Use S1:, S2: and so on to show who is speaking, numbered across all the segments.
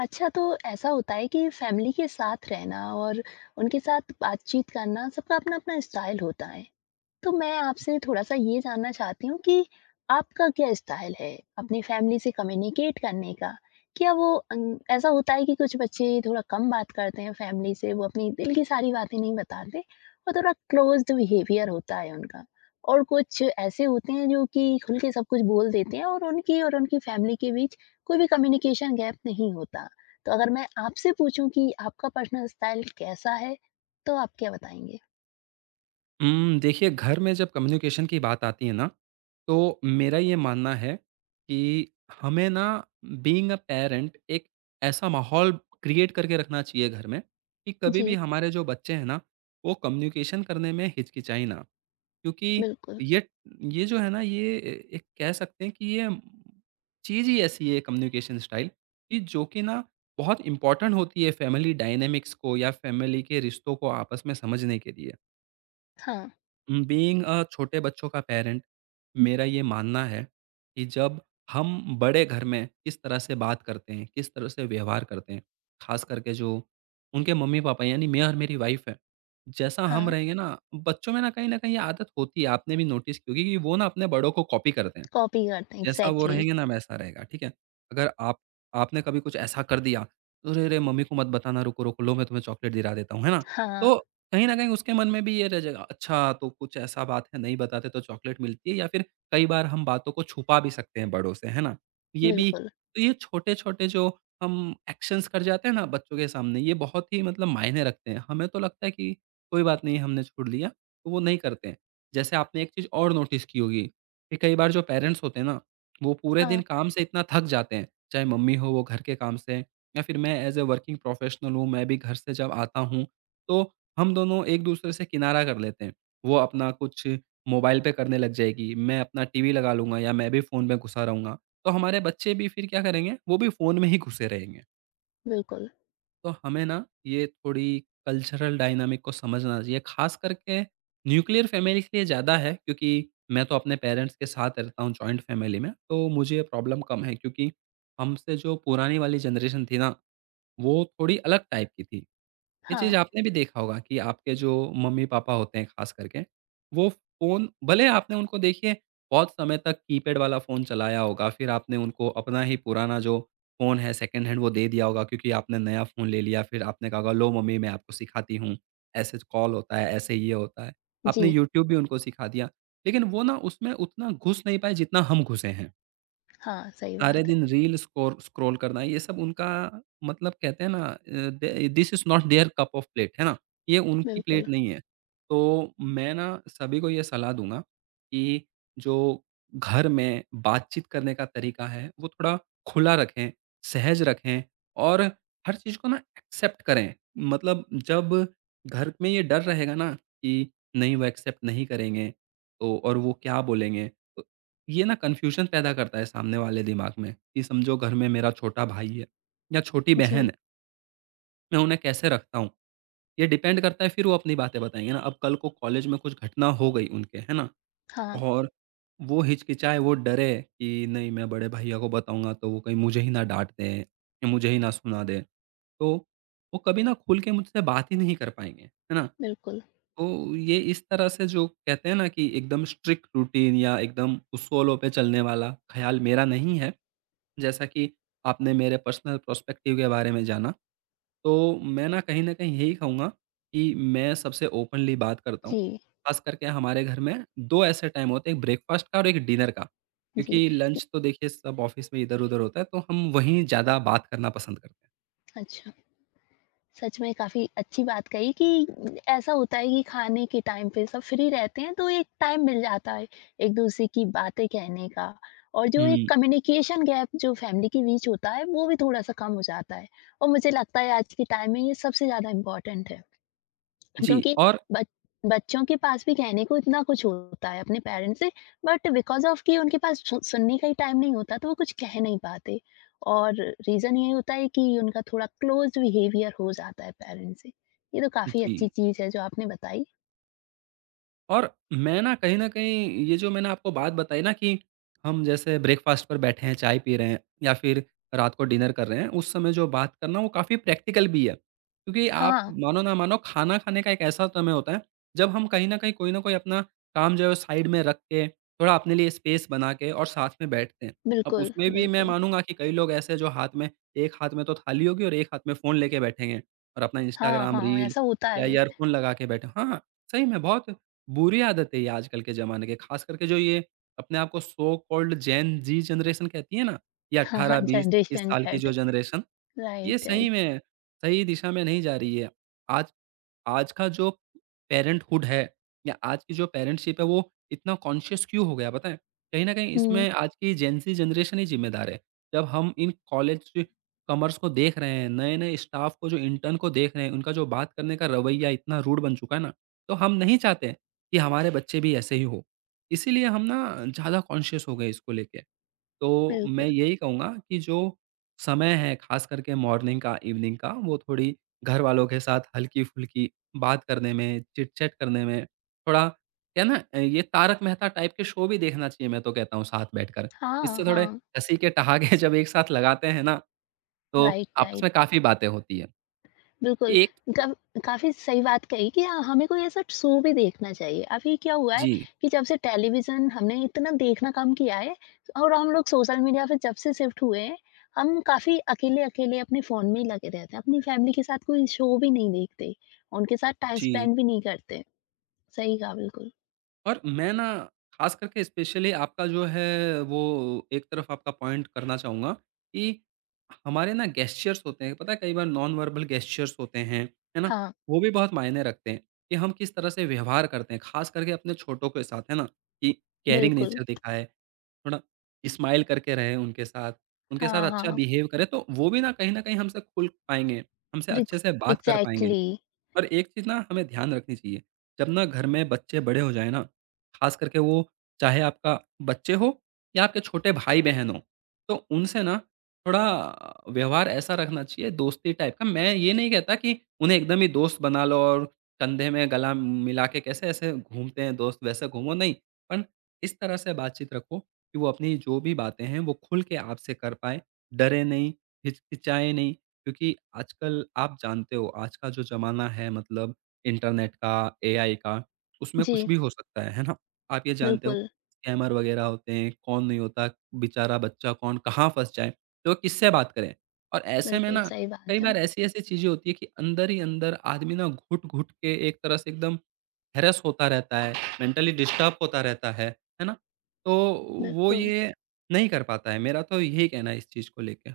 S1: अच्छा तो ऐसा होता है कि फैमिली के साथ रहना और उनके साथ बातचीत करना सबका अपना अपना स्टाइल होता है तो मैं आपसे थोड़ा-सा ये जानना चाहती हूँ कि आपका क्या स्टाइल है अपनी फैमिली से कम्युनिकेट करने का? क्या वो अन ऐसा होता है कि कुछ बच्चे थोड़ा कम बात करते हैं फैमिली से, वो अपनी दिल की सारी बातें नहीं बताते और थोड़ा क्लोज़्ड बिहेवियर होता है उनका और कुछ ऐसे होते हैं जो कि खुल के सब कुछ बोल देते हैं और उनकी फैमिली के बीच कोई भी कम्युनिकेशन गैप नहीं होता। तो अगर मैं आपसे पूछूँ कि आपका पर्सनल स्टाइल कैसा है, तो आप क्या बताएँगे?
S2: देखिए घर में जब कम्युनिकेशन की बात आती है ना, तो मेरा ये मानना है कि हमें ना बीइंग अ पेरेंट एक ऐसा माहौल क्रिएट करके रखना चाहिए घर में कि कभी भी
S1: जी,
S2: हमारे जो बच्चे हैं ना, वो कम्युनिकेशन करने में हिचकिचाएँ ना। क्योंकि
S1: बिल्कुल।
S2: ये ये जो है ना ये एक कह सकते हैं कि ये चीज़ ही ऐसी है कम्युनिकेशन स्टाइल कि जो कि ना बहुत इम्पोर्टेंट होती है फैमिली डायनामिक्स को या फैमिली के रिश्तों को आपस में समझने के लिए।
S1: हाँ।
S2: बीइंग अ छोटे बच्चों का पेरेंट मेरा ये मानना है कि जब हम बड़े घर में किस तरह से बात करते हैं, किस तरह से व्यवहार करते हैं, खास करके जो उनके मम्मी-पापा यानी मैं और मेरी वाइफ़ है, जैसा हम
S1: हाँ,
S2: रहेंगे ना बच्चों में ना कहीं न कहीं ये आदत होती है, आपने भी नोटिस की होगी कि वो ना अपने बड़ों को कॉपी करते हैं।
S1: कॉपी करते हैं
S2: जैसा वो
S1: एग्ज़ैक्टली।
S2: रहेंगे ना वैसा रहेगा, ठीक है? अगर आप आपने कभी कुछ ऐसा कर दिया, तो "अरे रे! मम्मी को मत बताना रुको, रुको, लो मैं तुम्हें चॉकलेट दिला देता हूँ", है ना?
S1: हाँ,
S2: तो कहीं न कहीं उसके मन में भी ये रह जाएगा, "अच्छा तो कुछ ऐसा बात है नहीं बताते तो चॉकलेट मिलती है", या फिर कई बार हम बातों को छुपा भी सकते हैं बड़ों से, है ना? ये भी।
S1: बिल्कुल।
S2: तो ये छोटे-छोटे जो हम एक्शंस कर जाते हैं ना बच्चों के सामने ये बहुत ही मतलब मायने रखते हैं। हमें तो लगता है कि कोई बात नहीं हमने छोड़ लिया, तो वो नहीं करते हैं। जैसे आपने एक चीज़ और नोटिस की होगी, कि कई बार जो पेरेंट्स होते हैं ना वो पूरे
S1: हाँ,
S2: दिन काम से इतना थक जाते हैं, चाहे मम्मी हो वो घर के काम से या फिर मैं एज़ अ वर्किंग प्रोफेशनल हूँ, मैं भी घर से जब आता हूँ, तो हम दोनों एक-दूसरे से किनारा कर लेते हैं। वो अपना कुछ मोबाइल पे करने लग जाएगी, मैं अपना टीवी लगा लूँगा या मैं भी फ़ोन में घुसा रहूँगा। तो हमारे बच्चे भी फिर क्या करेंगे, वो भी फ़ोन में ही घुसे रहेंगे।
S1: बिल्कुल।
S2: तो हमें ना ये थोड़ी कल्चरल डायनामिक को समझना चाहिए। ख़ास करके न्यूक्लियर फैमिली के लिए ज़्यादा है क्योंकि मैं तो अपने पेरेंट्स के साथ रहता हूँ जॉइंट फैमिली में, तो मुझे ये प्रॉब्लम कम है क्योंकि हमसे जो पुरानी वाली जनरेशन थी ना, वो थोड़ी अलग टाइप की थी। ये
S1: हाँ,
S2: चीज़ आपने भी देखा होगा कि आपके जो मम्मी-पापा होते हैं ख़ास करके, वो फ़ोन भले आपने उनको देखिए बहुत समय तक कीपैड वाला फ़ोन चलाया होगा, फिर आपने उनको अपना ही पुराना जो फ़ोन है सेकंड हैंड वो दे दिया होगा क्योंकि आपने नया फ़ोन ले लिया, फिर आपने कहा होगा लो मम्मी मैं आपको सिखाती हूँ, ऐसे कॉल होता है, ऐसे ये होता है।
S1: जी।
S2: आपने यूट्यूब भी उनको सिखा दिया, लेकिन वो ना उसमें उतना घुस नहीं पाए जितना हम घुसे हैं।
S1: हाँ, सही
S2: सारे
S1: बात है।
S2: दिन रील स्कोर स्क्रॉल करना, ये सब उनका मतलब कहते हैं ना the this is not their cup of plate, है ना? ये उनकी
S1: बिल्कुल,
S2: प्लेट नहीं है। तो मैं ना सभी को ये सलाह दूँगा कि जो घर में बातचीत करने का तरीका है, वो थोड़ा खुला रखें, सहज रखें और हर चीज़ को ना एक्सेप्ट करें। मतलब जब घर में ये डर रहेगा ना कि नहीं वो एक्सेप्ट नहीं करेंगे, तो और वो क्या बोलेंगे? ये ना कन्फ्यूजन पैदा करता है सामने वाले दिमाग में कि समझो घर में मेरा छोटा भाई है या छोटी
S1: जी।
S2: बहन है, मैं उन्हें कैसे रखता हूँ ये डिपेंड करता है, फिर वो अपनी बातें बताएंगे ना। अब कल को कॉलेज में कुछ घटना हो गई उनके, है ना?
S1: हाँ,
S2: और वो हिचकिचाए, वो डरे कि नहीं मैं बड़े भैया को बताऊंगा तो वो कहीं मुझे ही ना डांट दें या मुझे ही ना सुना दें, तो वो कभी ना खुल के मुझसे बात ही नहीं कर पाएंगे, है ना?
S1: बिल्कुल।
S2: तो ये इस तरह से जो कहते हैं ना कि एकदम स्ट्रिक्ट रूटीन या एकदम उस सोलो पे चलने वाला ख्याल मेरा नहीं है। जैसा कि आपने मेरे पर्सनल पर्सपेक्टिव के बारे में जाना, तो मैं ना कहीं न कहीं यही कहूँगा कि मैं सबसे ओपनली बात करता हूँ।
S1: जी,
S2: ख़ास करके हमारे घर में 2 ऐसे टाइम होते हैं, एक ब्रेकफ़ास्ट का और एक डिनर का।
S1: जी।
S2: क्योंकि
S1: इ
S2: लंच तो देखिए सब ऑफ़िस में इधर-उधर होता है, तो हम वहीं ज़्यादा बात करना पसंद करते हैं।
S1: अच्छा, सच में काफ़ी अच्छी बात कही कि ऐसा होता है कि खाने के टाइम पे सब फ्री रहते हैं, तो एक टाइम मिल जाता है एक-दूसरे की बातें कहने का और जो एक
S2: हुँ।
S1: कम्युनिकेशन गैप जो फैमिली के बीच होता है, वो भी थोड़ा-सा कम हो जाता है और मुझे लगता है आज के टाइम में ये सबसे ज़्यादा इम्पोर्टेंट है।
S2: जी।
S1: क्योंकि
S2: और
S1: बच बच्चों के पास भी कहने को इतना कुछ होता है अपने पेरेंट्स से बट बिकॉज़ ऑफ कि उनके पास सु सुनने का ही टाइम नहीं होता तो वो कुछ कह नहीं पाते और रीज़न ये होता है कि उनका थोड़ा क्लोज़ बिहेवियर हो जाता है पेरेंट्स से। ये तो काफ़ी
S2: जी।
S1: अच्छी चीज़ है जो आपने बताई।
S2: और मैं ना कहीं न कहीं ये जो मैंने आपको बात बताई ना कि हम जैसे ब्रेकफ़ास्ट पर बैठे हैं, चाय पी रहे हैं या फिर रात को डिनर कर रहे हैं, उस समय जो बात करना वो काफ़ी प्रैक्टिकल भी है। क्योंकि आप
S1: हाँ,
S2: मानो ना मानो खाना खाने का एक ऐसा समय होता है, जब हम कहीं न कहीं कोई ना कोई अपना काम जो है साइड में रख के, थोड़ा अपने लिए स्पेस बना के और साथ में बैठते हैं। अब
S1: बिल्कुल,
S2: उसमें भी मैं
S1: बिल्कुल।
S2: मानूँगा कि कई लोग ऐसे हैं जो हाथ में, एक हाथ में तो थाली होगी और एक हाथ में फ़ोन लेके बैठेंगे और अपना
S1: हाँ,
S2: इंस्टाग्राम
S1: हाँ, हाँ,
S2: रील
S1: ऐसा होता
S2: या
S1: है।
S2: ईयरफ़ोन लगा के बैठे हाँ, सही में बहुत बुरी आदत है ये आजकल के ज़माने के, ख़ास करके जो ये अपने आप को so called Gen Z generation कहती है ना, ये
S1: हाँ, हाँ,
S2: 18, 20, 21
S1: जनरेशन
S2: साल की
S1: ज़ेड।
S2: जो जनरेशन, ये
S1: राइट, राइट।
S2: सही में सही दिशा में नहीं जा रही है। आज आज का जो पेरेंटहुड है या आज की जो पेरेंटशिप है वो इतना कॉन्शियस क्यों हो गया पता है? कहीं न कहीं
S1: हुँ।
S2: इसमें आज की जेनज़ी जनरेशन ही ज़िम्मेदार है। जब हम इन कॉलेज कमर्स को देख रहे हैं, नए-नए स्टाफ को जो इंटर्न को देख रहे हैं, उनका जो बात करने का रवैया इतना रूड बन चुका है ना, तो हम नहीं चाहते कि हमारे बच्चे भी ऐसे ही हो। इसीलिए हम ना ज़्यादा कॉन्शियस हो गए इसको लेके। तो मैं
S1: बिल्कुल।
S2: यही कहूँगा कि जो समय है ख़ास करके मॉर्निंग का, इवनिंग का वो थोड़ी घरवालों के साथ हल्की-फुल्की बात करने में, चिट-चैट करने में, थोड़ा क्या है ना ये तारक मेहता टाइप के शो भी देखना चाहिए मैं तो कहता हूँ साथ बैठकर।
S1: हाँ,
S2: इससे थोड़े
S1: हाँ।
S2: हँसी के ठहाके जब एक साथ लगाते हैं ना, तो
S1: राइट,
S2: आपस
S1: राइट।
S2: में काफ़ी बातें होती हैं।
S1: बिल्कुल।
S2: एक
S1: कब काफ़ी सही बात कही कि हाँ, हमें कोई ऐसा शो भी देखना चाहिए। अभी क्या हुआ है
S2: जी,
S1: कि जब से टेलीविज़न हमने इतना देखना कम किया है और हम लोग सोशल मीडिया पे जब से शिफ्ट हुए हैं, हम काफ़ी अकेले-अकेले अपने फ़ोन में ही लगे रहते हैं। अपनी फैमिली के साथ कोई शो भी नहीं देखते, उनके साथ टाइम
S2: जी।
S1: स्पेंड भी नहीं करते। सही कहा बिल्कुल।
S2: और मैं ना ख़ास करके स्पेशली आपका जो है वो एक तरफ आपका पॉइंट करना चाहूँगा कि हमारे ना गेस्चर्स होते हैं, पता है कई बार नॉन वर्बल गेस्चर्स होते हैं, है ना?
S1: हाँ,
S2: वो भी बहुत मायने रखते हैं कि हम किस तरह से व्यवहार करते हैं, ख़ास करके अपने छोटों के साथ, है ना? कि केयरिंग
S1: बिल्कुल।
S2: नेचर दिखाएँ, थोड़ा स्माइल करके रहें उनके साथ
S1: हाँ,
S2: अच्छा
S1: हाँ।
S2: बिहेव करें, तो वो भी ना कहीं न कहीं हमसे खुल पाएँगे, हमसे अच्छे
S1: रिक्स
S2: से बात कर पाएँगे।
S1: एग्ज़ैक्टली।
S2: पर एक चीज़ ना हमें ध्यान रखनी चाहिए, जब ना घर में बच्चे बड़े हो जाएँ ना, ख़ास करके वो, चाहे आपका बच्चे हो या आपके छोटे भाई-बहन हों, तो उनसे ना थोड़ा व्यवहार ऐसा रखना चाहिए दोस्ती टाइप का। मैं ये नहीं कहता कि उन्हें एकदम ही दोस्त बना लो और कंधे में गला मिला के कैसे ऐसे घूमते हैं दोस्त वैसे घूमो, नहीं। पण इस तरह से बातचीत रखो कि वो अपनी जो भी बातें हैं वो खुल के आपसे कर पाएँ, डरे नहीं, हिचकिचाएँ नहीं। क्योंकि आजकल आप जानते हो आज का जो ज़माना है मतलब इंटरनेट का, एआई का, उसमें कुछ
S1: जी,
S2: भी हो सकता है ना? आप ये जानते हो
S1: बिल्कुल,
S2: स्कैमर वगैरह होते हैं, कौन नहीं होता, बेचारा बच्चा कौन कहाँ फँस जाए, तो किससे बात करें? और ऐसे में
S1: बिल्कुल
S2: ना
S1: सही
S2: कई
S1: बात है।
S2: बार ऐसी-ऐसी चीज़ें होती हैं कि अंदर ही अंदर आदमी ना घुट-घुट के एक तरह से एकदम हैरेस होता रहता है, मेंटली डिस्टर्ब होता रहता है ना? तो वो
S1: बिल्कुल।
S2: ये नहीं कर पाता है, मेरा तो यही कहना है इस चीज़ को लेके।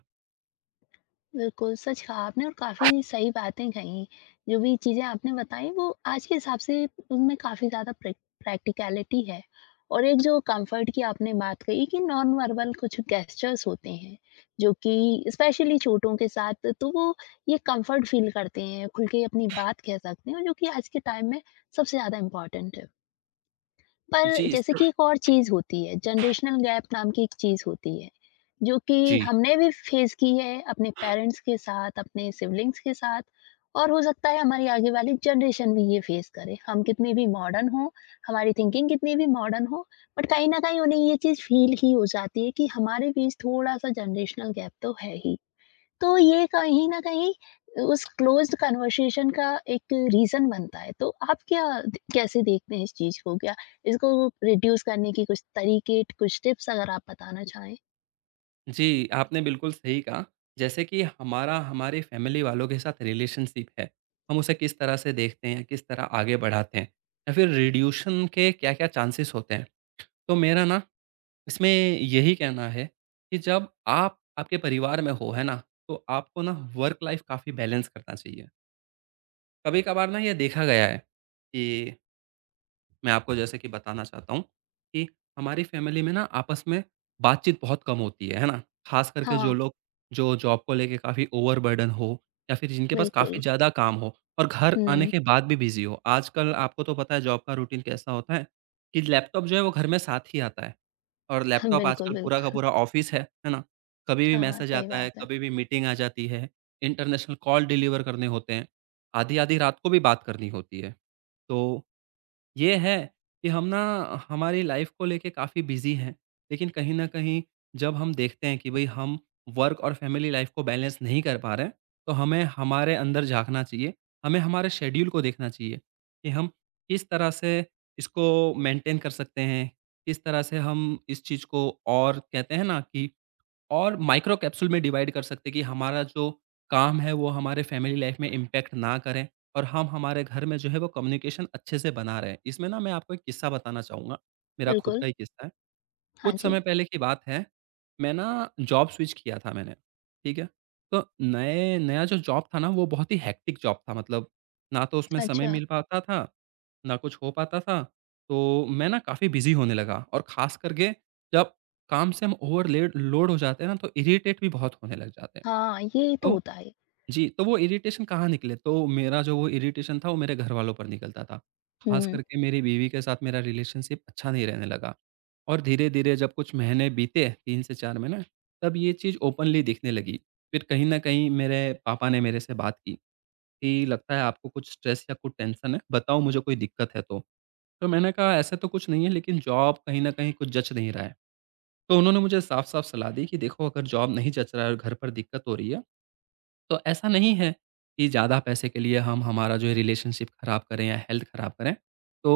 S1: बिल्कुल, सच कहा आपने और काफ़ी सही बातें कहीं। जो भी चीज़ें आपने बताई वो आज के हिसाब से उनमें काफ़ी ज़्यादा प्रैक्टिकलिटी है। और एक जो कम्फ़र्ट की आपने बात कही कि नॉन वर्बल कुछ गेस्चर्स होते हैं, जो कि स्पेशली छोटों के साथ तो वो ये कम्फ़र्ट फ़ील करते हैं, खुल के अपनी बात कह सकते हैं और जो कि आज के टाइम में सबसे ज़्यादा इम्पोर्टेंट है। पर
S2: जी,
S1: जैसे
S2: इससे
S1: कि एक और चीज़ होती है, जनरेशनल गैप नाम की एक चीज़ होती है, जो कि
S2: जी।
S1: हमने भी फेस की है अपने पेरेंट्स के साथ, अपने सिबलिंग्स के साथ और हो सकता है हमारी आगे वाली जनरेशन भी ये फेस करे। हम कितने भी मॉडर्न हों, हमारी थिंकिंग कितनी भी मॉडर्न हो, बट कहीं न कहीं उन्हें ये चीज़ फ़ील ही हो जाती है कि हमारे बीच थोड़ा-सा जनरेशनल गैप तो है ही। तो ये कहीं न कहीं उस क्लोज़्ड कन्वर्सेशन का एक रीज़न बनता है। तो आप क्या द कैसे देखते हैं इस चीज़ को? क्या इसको रिड्यूस करने की कुछ तरीके, कुछ टिप्स अगर आप बताना चाहें?
S2: जी, आपने बिल्कुल सही कहा। जैसे कि हमारा हमारे फैमिली वालों के साथ रिलेशनशिप है, हम उसे किस तरह से देखते हैं, किस तरह आगे बढ़ाते हैं या फिर रिड्यूशन के क्या-क्या चांसेस होते हैं। तो मेरा ना इसमें यही कहना है कि जब आप आपके परिवार में हो, है ना? तो आपको ना वर्क लाइफ़ काफ़ी बैलेंस करना चाहिए। कभी-कभार ना ये देखा गया है कि मैं आपको जैसे कि बताना चाहता हूँ कि हमारी फैमिली में ना आपस में बातचीत बहुत कम होती है ना? ख़ास करके
S1: हाँ,
S2: जो लोग जो जॉब को लेके काफ़ी ओवरबर्डन हो या फिर जिनके पास काफ़ी
S1: बिल्कुल।
S2: ज़्यादा काम हो और घर आने
S1: हुँ।
S2: के बाद भी बिज़ी हो। आजकल आपको तो पता है जॉब का रूटीन कैसा होता है कि लैपटॉप जो है वो घर में साथ ही आता है और
S1: हाँ,
S2: लैपटॉप
S1: बिल्कुल,
S2: आजकल पूरा का
S1: बिल्कुल।
S2: पूरा ऑफ़िस है ना? कभी भी
S1: हाँ,
S2: मैसेज
S1: सही
S2: आता है,
S1: बात है।
S2: कभी भी मीटिंग आ जाती है, इंटरनेशनल कॉल डिलीवर करने होते हैं, आधी-आधी रात को भी बात करनी होती है। तो ये है कि हम ना हमारी लाइफ को लेके काफ़ी बिजी हैं, लेकिन कहीं न कहीं जब हम देखते हैं कि भई हम वर्क और फैमिली लाइफ को बैलेंस नहीं कर पा रहे हैं, तो हमें हमारे अंदर झाँकना चाहिए। हमें हमारे शेड्यूल को देखना चाहिए कि हम किस तरह से इसको मेंटेन कर सकते हैं, किस तरह से हम इस चीज़ को और कहते हैं ना कि और माइक्रो कैप्सूल में डिवाइड कर सकते हैं कि हमारा जो काम है वो हमारे फैमिली लाइफ में इम्पैक्ट ना करें और हम हमारे घर में जो है वो कम्युनिकेशन अच्छे से बना रहे हैं। इसमें ना मैं आपको एक किस्सा बताना चाहूँगा, मेरा खुद
S1: बिल्कुल।
S2: का ही किस्सा है।
S1: हाँ
S2: कुछ
S1: जी।
S2: समय पहले की बात है, मैं ना जॉब स्विच किया था मैंने, ठीक है? तो नए नया जो जॉब था ना वो बहुत ही हेक्टिक जॉब था, मतलब ना तो उसमें समय
S1: अच्छा।
S2: मिल पाता था, ना कुछ हो पाता था। तो मैं ना काफ़ी बिज़ी होने लगा और ख़ास करके जब काम से हम ओवरलेड लोड हो जाते हैं ना, तो इरिटेट भी बहुत होने लग जाते हैं।
S1: हाँ, ये तो
S2: तो
S1: होता है।
S2: जी, तो वो इरिटेशन कहाँ निकले, तो मेरा जो वो इरिटेशन था, वो मेरे घरवालों पर निकलता था। ख़ास
S1: हुँ।
S2: करके मेरी बीवी के साथ मेरा रिलेशनशिप अच्छा नहीं रहने लगा और धीरे-धीरे जब कुछ महीने बीते, 3 से 4 महीने, तब ये चीज़ ओपनली दिखने लगी। फिर कहीं न कहीं मेरे पापा ने मेरे से बात की कि, "लगता है आपको कुछ स्ट्रेस या कुछ टेंशन है, बताओ मुझे कोई दिक्कत है तो।" तो मैंने कहा ऐसा तो कुछ नहीं है, लेकिन जॉब कहीं न कहीं कुछ जच नहीं रहा है। तो उन्होंने मुझे साफ-साफ सलाह दी कि देखो, अगर जॉब नहीं जच रहा है और घर पर दिक्कत हो रही है, तो ऐसा नहीं है कि ज़्यादा पैसे के लिए हम हमारा जो है रिलेशनशिप ख़राब करें या हेल्थ ख़राब करें। तो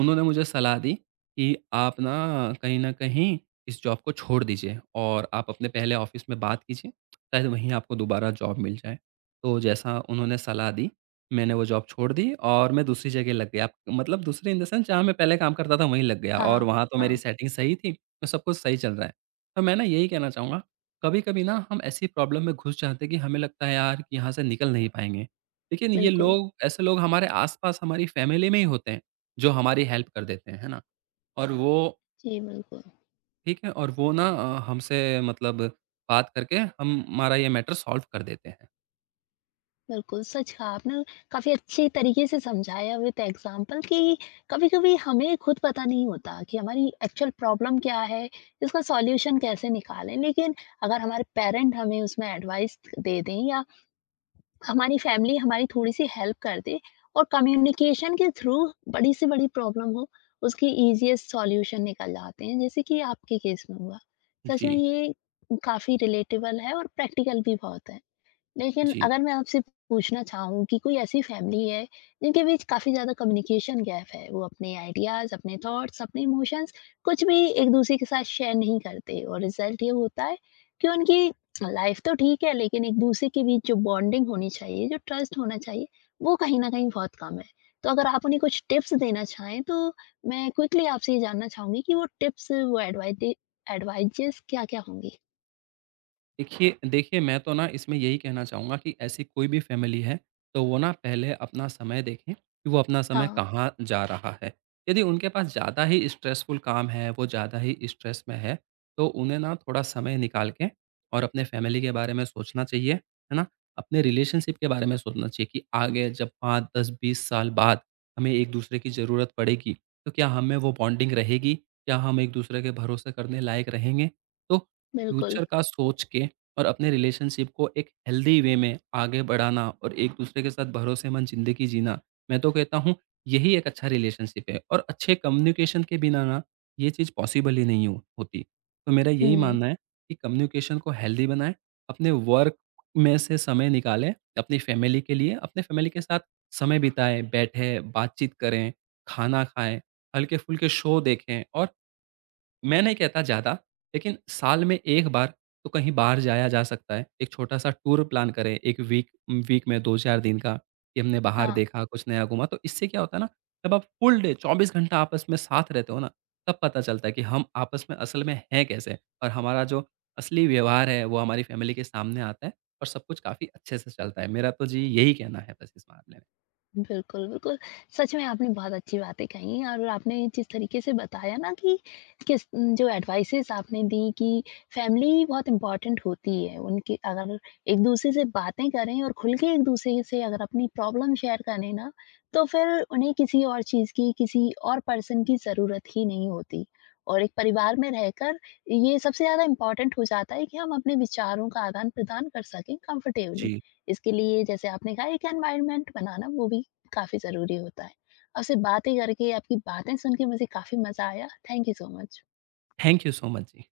S2: उन्होंने मुझे सलाह दी कि आप ना कहीं न कहीं इस जॉब को छोड़ दीजिए और आप अपने पहले ऑफ़िस में बात कीजिए, शायद वहीं आपको दोबारा जॉब मिल जाए। तो जैसा उन्होंने सलाह दी, मैंने वो जॉब छोड़ दी और मैं दूसरी जगह लग गया। मतलब दूसरी इन द सेंस जहाँ मैं पहले काम करता था वहीं लग गया,
S1: हाँ,
S2: और वहाँ तो मेरी
S1: हाँ।
S2: सेटिंग सही थी, तो सब कुछ सही चल रहा है। तो मैं ना यही कहना चाहूँगा, कभी-कभी ना हम ऐसी प्रॉब्लम में घुस जाते हैं कि हमें लगता है यार कि यहाँ से निकल नहीं पाएँगे। लेकिन ये
S1: बिल्कुल।
S2: लोग, ऐसे लोग हमारे आस-पास, हमारी फ़ैमिली में ही होते हैं, जो हमारी हेल्प कर देते हैं, है ना? और वो
S1: जी, बिल्कुल।
S2: ठीक है, और वो ना हमसे मतलब बात करके हम हमारा ये मैटर सॉल्व कर देते हैं।
S1: बिल्कुल, सच कहा आपने। काफ़ी अच्छी तरीके से समझाया विद एग्ज़ाम्पल कि कभी-कभी हमें खुद पता नहीं होता कि हमारी एक्चुअल प्रॉब्लम क्या है, इसका सॉल्यूशन कैसे निकालें। लेकिन अगर हमारे पेरेंट हमें उसमें एडवाइस दे दें या हमारी फैमिली हमारी थोड़ी-सी हेल्प कर दे और कम्युनिकेशन के थ्रू बड़ी से बड़ी प्रॉब्लम हो, उसकी ईज़ीएस्ट सॉल्यूशन निकल जाते हैं, जैसे कि आपके केस में हुआ। सच में
S2: जी,
S1: ये काफ़ी रिलेटेबल है और प्रैक्टिकल भी बहुत है। लेकिन
S2: जी।
S1: अगर मैं आपसे पूछना चाहूँ कि कोई ऐसी फैमिली है जिनके बीच काफ़ी ज़्यादा कम्युनिकेशन गैप है, वो अपने आइडियाज़, अपने थॉट्स, अपने इमोशंस कुछ भी एक-दूसरे के साथ शेयर नहीं करते और रिज़ल्ट ये होता है कि उनकी लाइफ तो ठीक है लेकिन एक-दूसरे के बीच जो बॉन्डिंग होनी चाहिए, जो ट्रस्ट होना चाहिए, वो कहीं न कहीं बहुत कम है। तो अगर आप उन्हें कुछ टिप्स देना चाहें तो मैं क्विकली आपसे ये जानना चाहूँगी कि वो टिप्स, वो एडवाइजेज़ क्या-क्या होंगी?
S2: देखिए देखिए, मैं तो ना इसमें यही कहना चाहूँगा कि ऐसी कोई भी फैमिली है, तो वो ना पहले अपना समय देखें कि वो अपना समय
S1: हाँ,
S2: कहाँ जा रहा है। यदि उनके पास ज़्यादा ही स्ट्रेसफुल काम है, वो ज़्यादा ही स्ट्रेस में है, तो उन्हें ना थोड़ा समय निकाल के और अपने फैमिली के बारे में सोचना चाहिए, है ना? अपने रिलेशनशिप के बारे में सोचना चाहिए कि आगे जब 5, 10, 20 साल बाद हमें एक-दूसरे की ज़रूरत पड़ेगी, तो क्या हम में वो बॉन्डिंग रहेगी? क्या हम एक-दूसरे के भरोसे करने लायक रहेंगे? तो
S1: बिल्कुल।
S2: फ्यूचर का सोच के और अपने रिलेशनशिप को एक हेल्दी वे में आगे बढ़ाना और एक-दूसरे के साथ भरोसेमंद ज़िंदगी जीना, मैं तो कहता हूँ यही एक अच्छा रिलेशनशिप है, और अच्छे कम्युनिकेशन के बिना ना ये चीज़ पॉसिबल ही नहीं हो होती। तो मेरा यही
S1: हुँ,
S2: मानना है कि कम्युनिकेशन को हेल्दी बनाएँ, अपने वर्क में से समय निकालें, अपनी फैमिली के लिए, अपने फैमिली के साथ समय बिताएँ, बैठें, बातचीत करें, खाना खाएँ, हल्के-फुल्के शो देखें, और मैं नहीं कहता ज़्यादा, लेकिन साल में 1 बार तो कहीं बाहर जाया जा सकता है। एक छोटा-सा टूर प्लान करें, 1 वीक वीक में 2-4 दिन का, कि हमने बाहर
S1: हाँ।
S2: देखा, कुछ नया घूमा। तो इससे क्या होता है ना, जब आप फुल डे 24 घंटा आपस में साथ रहते हो ना, तब पता चलता है कि हम आपस में असल में हैं कैसे, और हमारा जो असली व्यवहार है, वो हमारी फ़ैमिली के सामने आता है और सब कुछ काफ़ी अच्छे से चलता है। मेरा तो जी यही कहना है बस इस मामले में।
S1: बिल्कुल, बिल्कुल। सच में आपने बहुत अच्छी बातें कही और आपने जिस तरीके से बताया ना कि किस जो एडवाइसेज़ आपने दी कि फैमिली बहुत इम्पोर्टेंट होती है। उनकी अगर एक-दूसरे से बातें करें और खुल के एक-दूसरे से अगर अपनी प्रॉब्लम शेयर करें ना, तो फिर उन्हें किसी और चीज़ की, किसी और पर्सन की ज़रूरत ही नहीं होती। और एक परिवार में रहकर ये सबसे ज़्यादा इम्पोर्टेंट हो जाता है कि हम अपने विचारों का आदान-प्रदान कर सकें कंफर्टेबली।
S2: जी।
S1: इसके लिए जैसे आपने कहा एक एनवायरनमेंट बनाना वो भी काफ़ी ज़रूरी होता है। आपसे बातें करके, आपकी बातें सुन के मुझे काफ़ी मज़ा आया। Thank you so much.
S2: Thank you so much ji.